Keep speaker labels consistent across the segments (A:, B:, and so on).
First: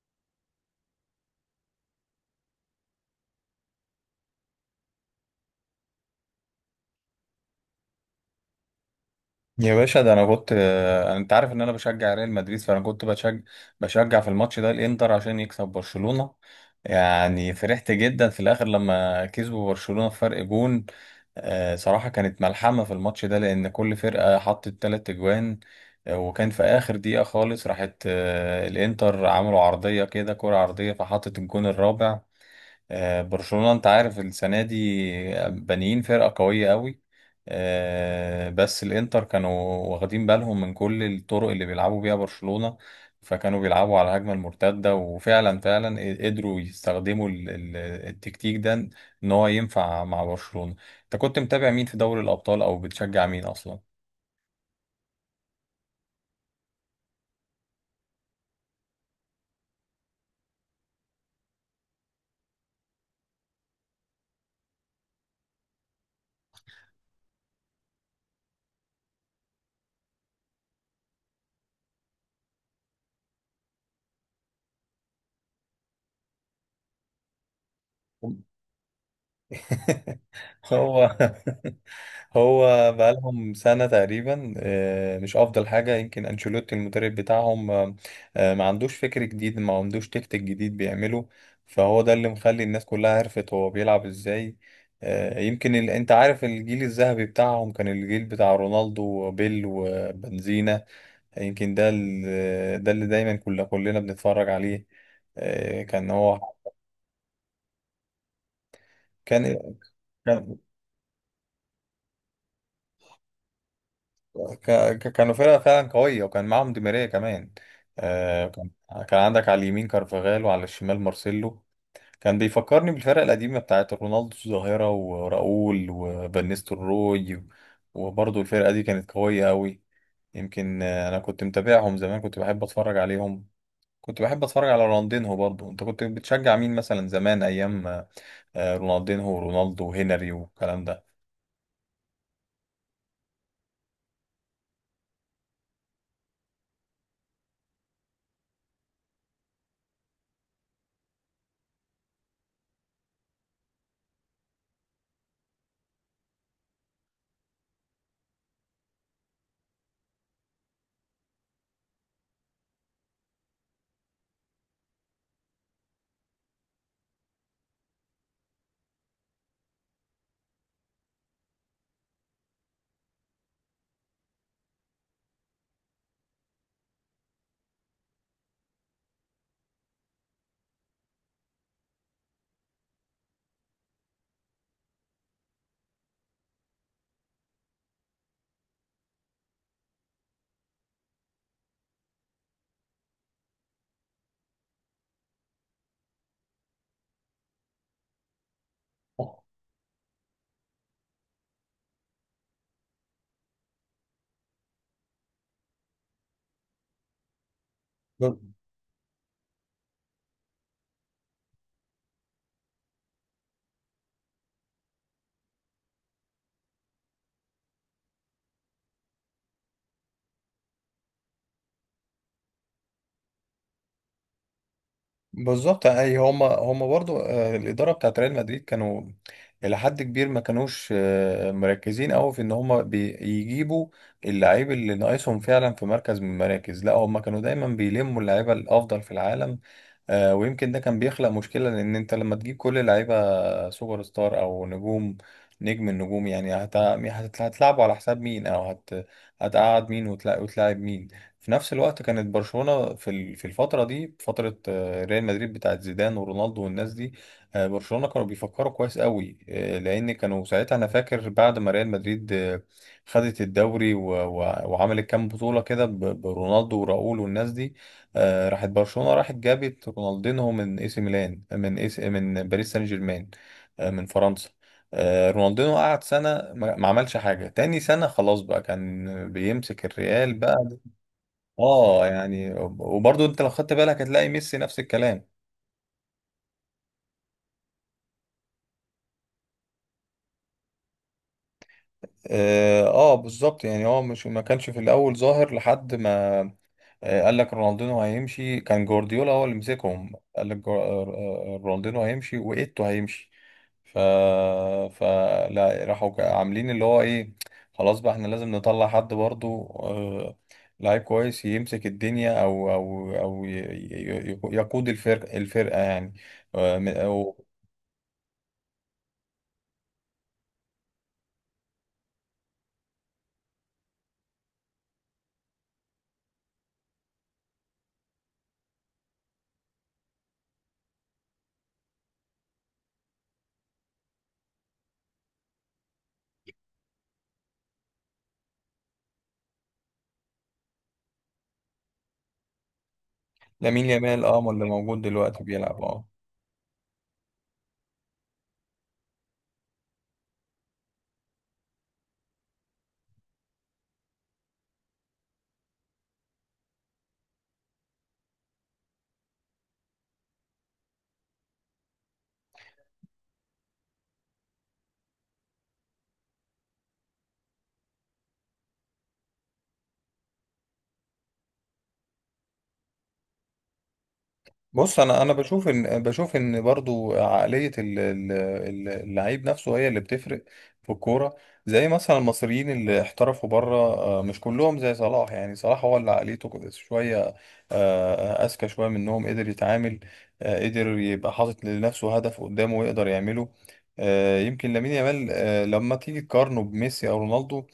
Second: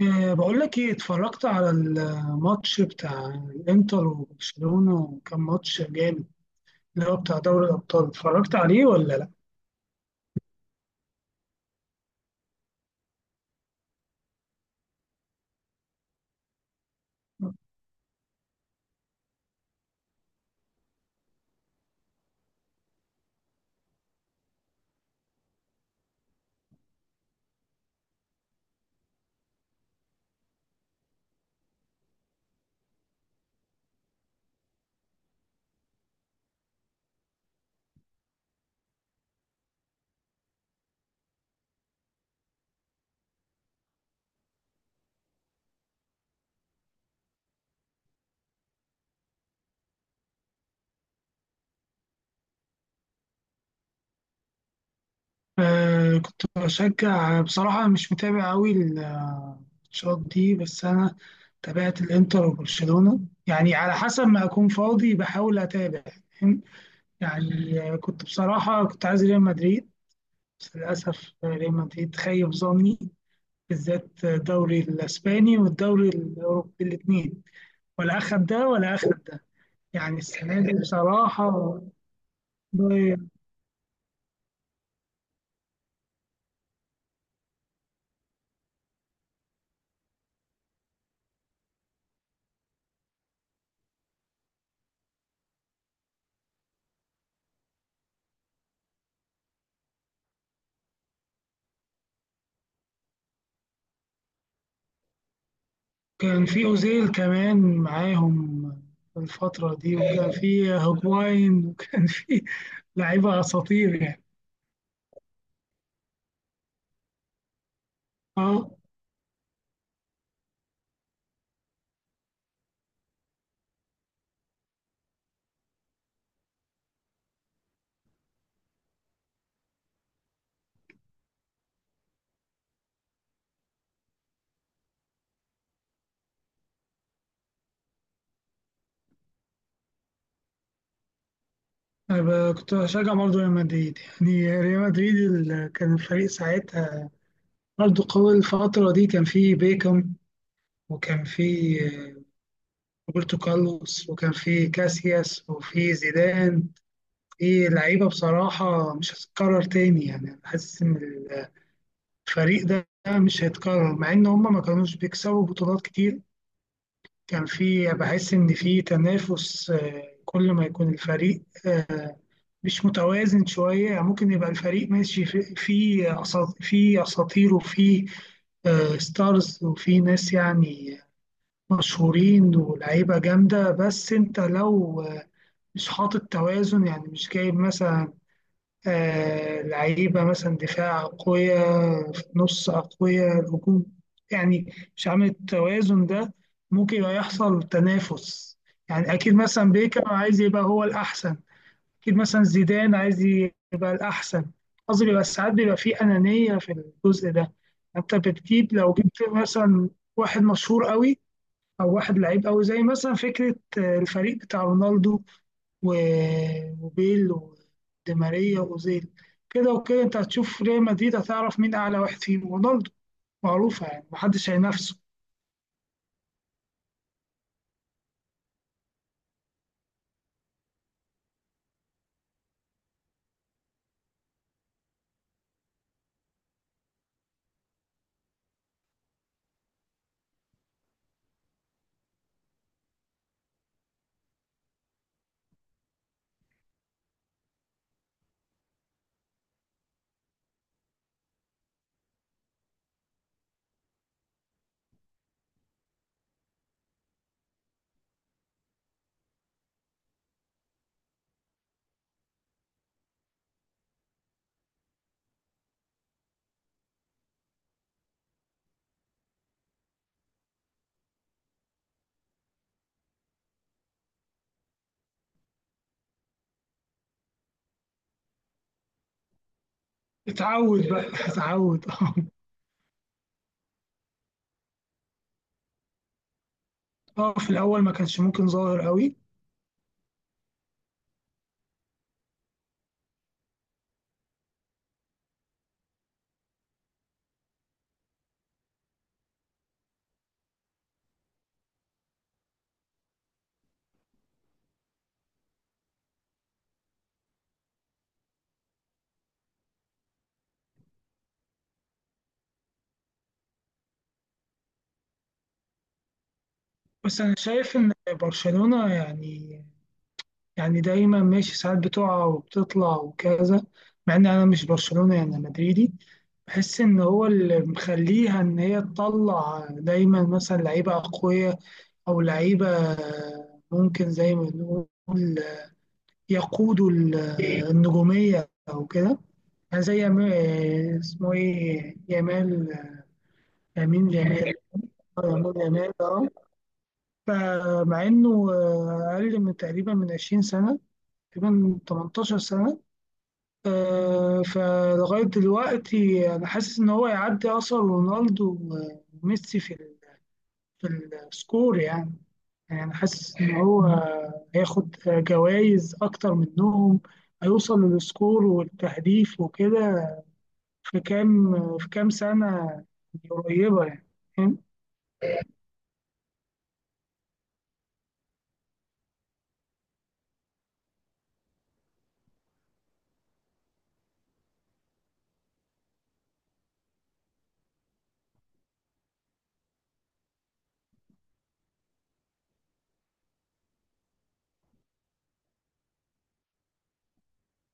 A: إيه، بقول لك ايه، اتفرجت على الماتش بتاع الانتر وبرشلونة وكان ماتش جامد. اللي هو بتاع دوري الابطال، اتفرجت عليه ولا لا؟
B: يا باشا، ده انا كنت انت عارف ان انا بشجع ريال مدريد، فانا كنت بشجع في الماتش ده الانتر عشان يكسب برشلونة. يعني فرحت جدا في الاخر لما كسبوا برشلونة فرق جون. صراحة كانت ملحمة في الماتش ده، لان كل فرقة حطت 3 اجوان. وكان في اخر دقيقة خالص راحت، الانتر عملوا عرضية كده، كرة عرضية، فحطت الجون الرابع. برشلونة، انت عارف السنة دي بانيين فرقة قوية قوي. بس الانتر كانوا واخدين بالهم من كل الطرق اللي بيلعبوا بيها برشلونة. فكانوا بيلعبوا على الهجمة المرتدة، وفعلا قدروا يستخدموا التكتيك ده، ان هو ينفع مع برشلونة. انت كنت متابع مين في دوري الابطال، او بتشجع مين اصلا؟
A: آه كنت بشجع. بصراحة مش متابع قوي الماتشات دي، بس انا تابعت الانتر وبرشلونة. يعني على حسب ما اكون فاضي بحاول اتابع. فاهم؟ يعني كنت بصراحة كنت عايز ريال مدريد، بس للأسف ريال مدريد خيب ظني، بالذات الدوري الاسباني والدوري الاوروبي الاثنين، ولا اخد ده ولا اخد ده. يعني السنه دي
B: هو
A: بصراحه،
B: هو بقالهم سنة تقريبا، مش أفضل حاجة. يمكن أنشيلوتي المدرب بتاعهم، ما عندوش فكر جديد، ما عندوش تكتيك جديد بيعمله. فهو ده اللي مخلي الناس كلها عرفت هو بيلعب إزاي. يمكن أنت عارف الجيل الذهبي بتاعهم كان الجيل بتاع رونالدو وبيل وبنزينا. يمكن ده اللي دايما كلنا بنتفرج عليه. كان
A: كان
B: هو.
A: في اوزيل كمان معاهم في
B: كان
A: الفتره دي، وكان
B: كان
A: في هوجواين وكان في لعيبه اساطير يعني.
B: ك... كانوا فرقة فعلا قوية، وكان معاهم دي ماريا كمان. آه كان
A: اه،
B: كان عندك على اليمين كارفاغال، وعلى الشمال مارسيلو. كان بيفكرني بالفرقة القديمة بتاعت رونالدو الظاهرة وراؤول وفانيستو روي. وبرضه الفرقة دي كانت قوية أوي. يمكن، أنا كنت متابعهم زمان، كنت بحب أتفرج عليهم. كنت بحب أتفرج على رونالدينهو برضه. أنت كنت بتشجع مين مثلا، زمان أيام رونالدينهو ورونالدو وهنري والكلام
A: أنا كنت بشجع برضه ريال مدريد. يعني ريال مدريد كان الفريق ساعتها برضه قوي. الفترة دي كان فيه بيكم، وكان فيه روبرتو كارلوس، وكان في كاسياس وفي زيدان. في لعيبة بصراحة مش هتتكرر تاني يعني. أنا حاسس إن الفريق ده مش هيتكرر، مع إن هما ما كانوش بيكسبوا بطولات كتير. كان في، بحس إن في تنافس. كل ما يكون الفريق مش متوازن شوية، يعني ممكن يبقى الفريق ماشي في في أساطير وفي ستارز وفي ناس يعني مشهورين ولعيبة جامدة. بس أنت لو مش حاطط توازن، يعني مش جايب مثلا آه لعيبة مثلا دفاع قوية، في النص قوية، الهجوم، يعني مش عامل التوازن ده، ممكن يبقى يحصل تنافس. يعني أكيد مثلا بيكر عايز يبقى هو الأحسن، أكيد مثلا زيدان عايز يبقى الأحسن. قصدي بيبقى ساعات بيبقى فيه أنانية في الجزء ده. أنت
B: ده؟
A: بتجيب، لو جبت مثلا واحد مشهور قوي او واحد لعيب قوي، زي مثلا فكره الفريق بتاع رونالدو وبيل ودي ماريا واوزيل، كده وكده انت هتشوف ريال مدريد، هتعرف مين اعلى واحد فيهم. رونالدو معروفه يعني، محدش هينافسه.
B: بالظبط. اي، هم برضو، الاداره بتاعت ريال مدريد كانوا الى حد كبير ما كانوش مركزين قوي في ان هم بيجيبوا اللعيب اللي ناقصهم فعلا في مركز من المراكز. لا، هم كانوا دايما بيلموا اللعيبه الافضل في العالم. ويمكن ده كان بيخلق مشكلة، لأن أنت لما تجيب كل لعيبة سوبر ستار أو نجوم نجم النجوم، يعني هتلعبوا على حساب مين، أو هتقعد مين وتلاعب مين؟ في نفس الوقت كانت برشلونة في الفترة دي، فترة ريال مدريد بتاعت زيدان ورونالدو والناس دي، برشلونة كانوا بيفكروا كويس قوي، لأن كانوا ساعتها. أنا فاكر بعد ما ريال مدريد خدت الدوري وعملت كام بطولة كده برونالدو وراؤول والناس دي، راحت برشلونة، راحت جابت رونالدينو من اي سي ميلان، من اي سي، من باريس سان جيرمان، من فرنسا. رونالدينو قعد سنة ما عملش حاجة. تاني سنة خلاص بقى، كان بيمسك الريال بقى.
A: اتعود بقى اتعود
B: اه،
A: اه.
B: يعني وبرضه انت لو خدت بالك هتلاقي ميسي نفس الكلام.
A: اه، في الاول ما كانش ممكن ظاهر قوي.
B: اه، بالظبط. يعني هو مش ما كانش في الاول ظاهر، لحد ما قال لك رونالدينو هيمشي. كان جوارديولا هو اللي مسكهم، قال لك رونالدينو هيمشي وإيتو هيمشي. ف فلا، راحوا عاملين اللي هو ايه، خلاص بقى احنا لازم نطلع حد برضو، لعيب كويس يمسك الدنيا، او يقود الفرقة يعني،
A: بس انا
B: أو.
A: شايف ان برشلونه يعني، يعني دايما ماشي، ساعات بتقع وبتطلع وكذا. مع ان انا مش برشلونه، يعني أنا مدريدي. بحس ان هو اللي مخليها ان هي تطلع دايما مثلا لعيبه اقوياء او لعيبه ممكن، زي ما بنقول، يقودوا النجوميه او كده. يعني زي اسمه ايه، يامال،
B: لامين
A: يمين
B: يامال، اه، هو
A: يامال.
B: اللي موجود دلوقتي
A: يامال
B: بيلعب،
A: يامال
B: اه.
A: اه. فمع انه اقل من تقريبا من 20 سنه، تقريبا 18 سنه. فلغايه دلوقتي انا حاسس ان هو يعدي اصلا رونالدو وميسي في في السكور يعني. يعني أنا حاسس إن هو هياخد جوائز أكتر منهم، هيوصل للسكور والتهديف وكده في كام، في كام سنة قريبة يعني. فاهم؟
B: بص، انا بشوف ان برضو عقليه اللعيب نفسه هي اللي بتفرق في الكوره. زي مثلا المصريين اللي احترفوا بره، مش كلهم زي صلاح. يعني صلاح هو اللي عقليته شويه، اذكى شويه منهم، قدر يتعامل، قدر يبقى حاطط لنفسه هدف قدامه ويقدر يعمله. يمكن لامين يامال لما تيجي تقارنه بميسي او رونالدو،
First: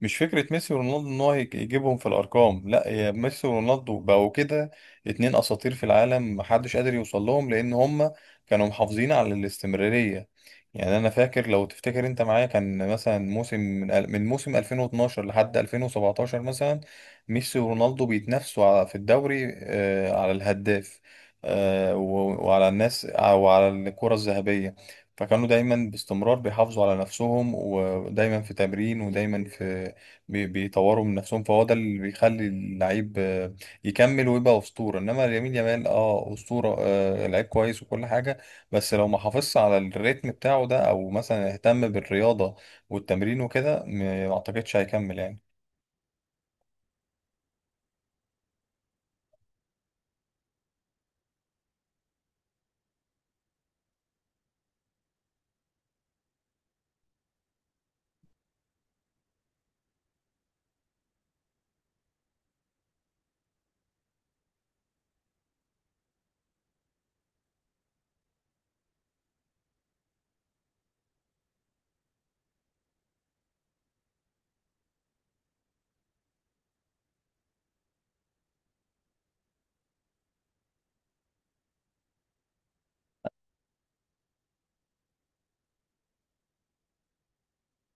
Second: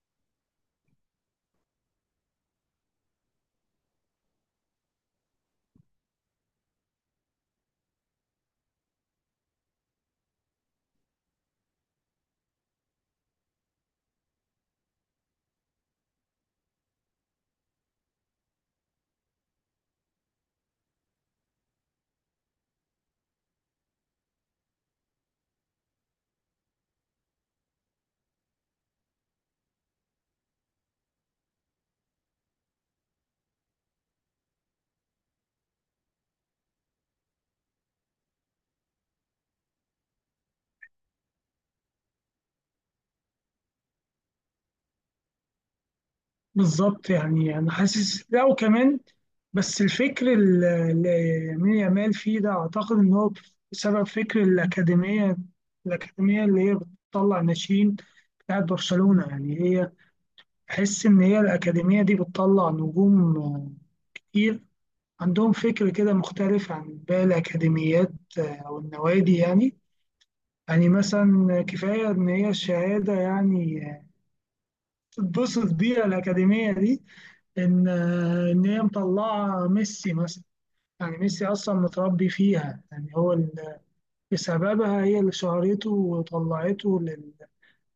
B: مش فكرة ميسي ورونالدو ان هو يجيبهم في الارقام. لا، يا ميسي ورونالدو بقوا كده اتنين اساطير في العالم، محدش قادر يوصل لهم، لان هم كانوا محافظين على الاستمرارية. يعني انا فاكر، لو تفتكر انت معايا، كان مثلا موسم من موسم 2012 لحد 2017 مثلا، ميسي ورونالدو بيتنافسوا في الدوري، على الهداف، وعلى الناس وعلى الكرة الذهبية. فكانوا دايما باستمرار بيحافظوا على نفسهم، ودايما في تمرين، ودايما في بيطوروا من نفسهم. فهو ده اللي بيخلي اللعيب يكمل ويبقى أسطورة. إنما يمين يامال، أه، أسطورة، لعيب كويس وكل حاجة، بس لو ما حافظش على الريتم بتاعه ده، أو مثلا اهتم بالرياضة والتمرين وكده، ما أعتقدش هيكمل يعني.
A: بالظبط. يعني أنا حاسس، لا وكمان، بس الفكر اللي يمين يامال فيه ده، أعتقد إن هو بسبب فكر الأكاديمية. الأكاديمية اللي هي بتطلع ناشئين، بتاعت برشلونة يعني، هي تحس إن هي الأكاديمية دي بتطلع نجوم كتير. عندهم فكر كده مختلف عن باقي الأكاديميات أو النوادي يعني. يعني مثلا كفاية إن هي الشهادة يعني تتبسط بيها الأكاديمية دي، إن إن هي مطلعة ميسي مثلا. يعني ميسي أصلا متربي فيها، يعني هو بسببها هي اللي شهرته وطلعته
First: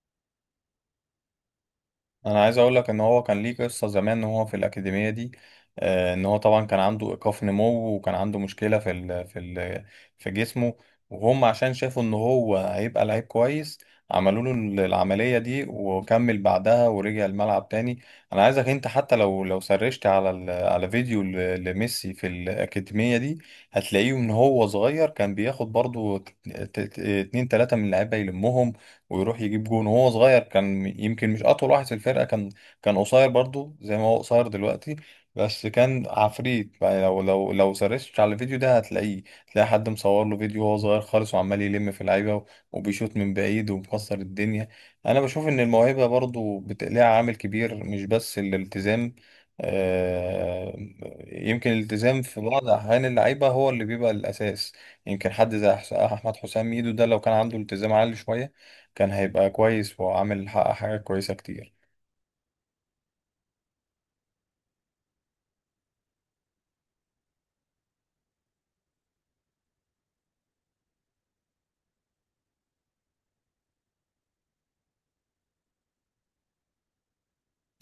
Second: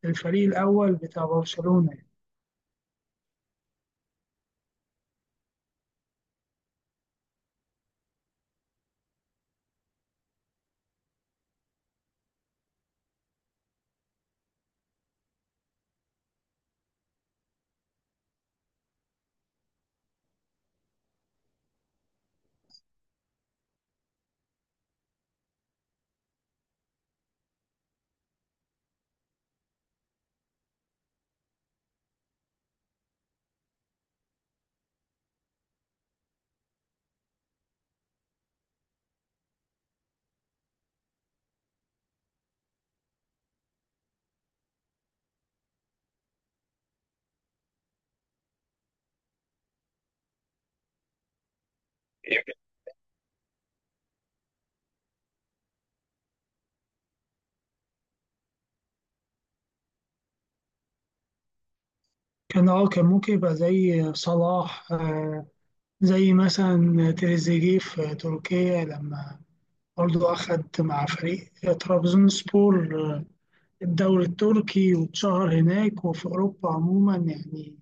A: للفريق الأول بتاع برشلونة يعني.
B: انا عايز اقول لك ان هو كان ليه قصه زمان وهو في الاكاديميه دي، ان هو طبعا كان عنده ايقاف نمو، وكان عنده مشكله في ال في ال في جسمه. وهم عشان شافوا ان هو هيبقى لعيب كويس، عملوا له العمليه دي، وكمل بعدها ورجع الملعب تاني. انا عايزك انت، حتى لو سرشت على على فيديو لميسي في الاكاديميه دي، هتلاقيه ان هو صغير كان بياخد برضو 2 3 من اللعيبه، يلمهم ويروح يجيب جون. وهو صغير كان، يمكن مش اطول واحد في الفرقه، كان قصير برضو زي ما هو قصير دلوقتي. بس كان عفريت. يعني لو سرشت على الفيديو ده هتلاقيه، تلاقي حد مصور له فيديو وهو صغير خالص، وعمال يلم في لعيبه، وبيشوط من بعيد ومكسر الدنيا. انا بشوف ان الموهبه برضو ليها عامل كبير، مش بس الالتزام. آه، يمكن الالتزام في بعض احيان اللعيبه هو اللي بيبقى الاساس. يمكن حد زي احمد حسام ميدو ده، لو كان عنده التزام عالي شويه، كان هيبقى كويس وعامل، حقق حاجات كويسة كتير.
A: كان اه، كان ممكن يبقى زي صلاح، زي مثلا تريزيجيه في تركيا، لما برضه أخد مع فريق ترابزونسبور الدوري التركي، واتشهر هناك وفي أوروبا عموما يعني.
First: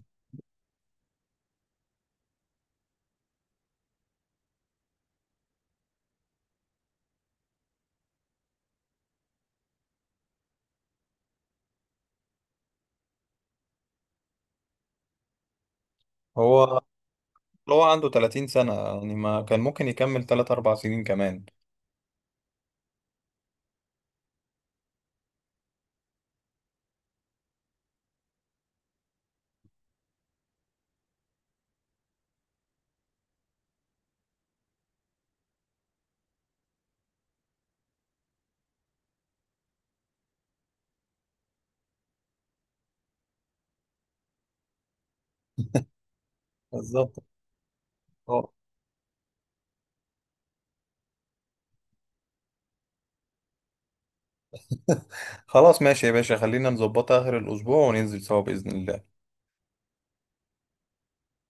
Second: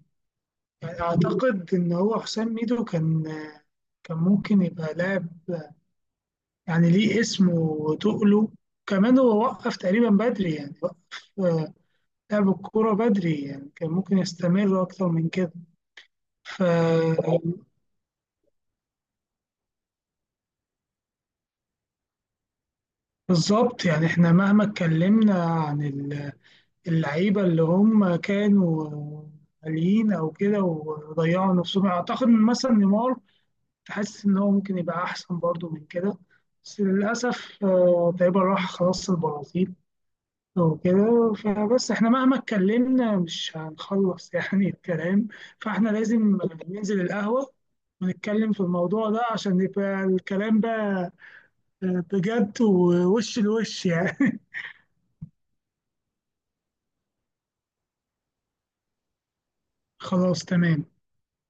A: يعني أعتقد إن هو حسام ميدو كان كان ممكن يبقى لاعب يعني ليه اسمه وتقله. كمان هو وقف تقريبا بدري يعني، وقف لعب الكورة بدري يعني، كان ممكن يستمر أكتر من كده.
B: هو
A: فبالظبط.
B: هو عنده 30 سنة، يعني ما كان ممكن يكمل 3 4 سنين كمان.
A: يعني إحنا مهما اتكلمنا عن ال اللعيبة اللي هم كانوا عاليين أو كده وضيعوا نفسهم، أعتقد إن مثلا نيمار تحس إن هو ممكن يبقى أحسن برضو من كده، بس للأسف تقريبا راح خلاص البرازيل وكده. فبس احنا مهما اتكلمنا مش هنخلص يعني الكلام. فاحنا لازم ننزل
B: بالظبط.
A: القهوة
B: اه،
A: ونتكلم في الموضوع ده، عشان يبقى الكلام بقى بجد ووش لوش يعني.
B: خلاص ماشي يا باشا، خلينا نظبطها آخر الأسبوع وننزل سوا بإذن الله.
A: خلاص تمام.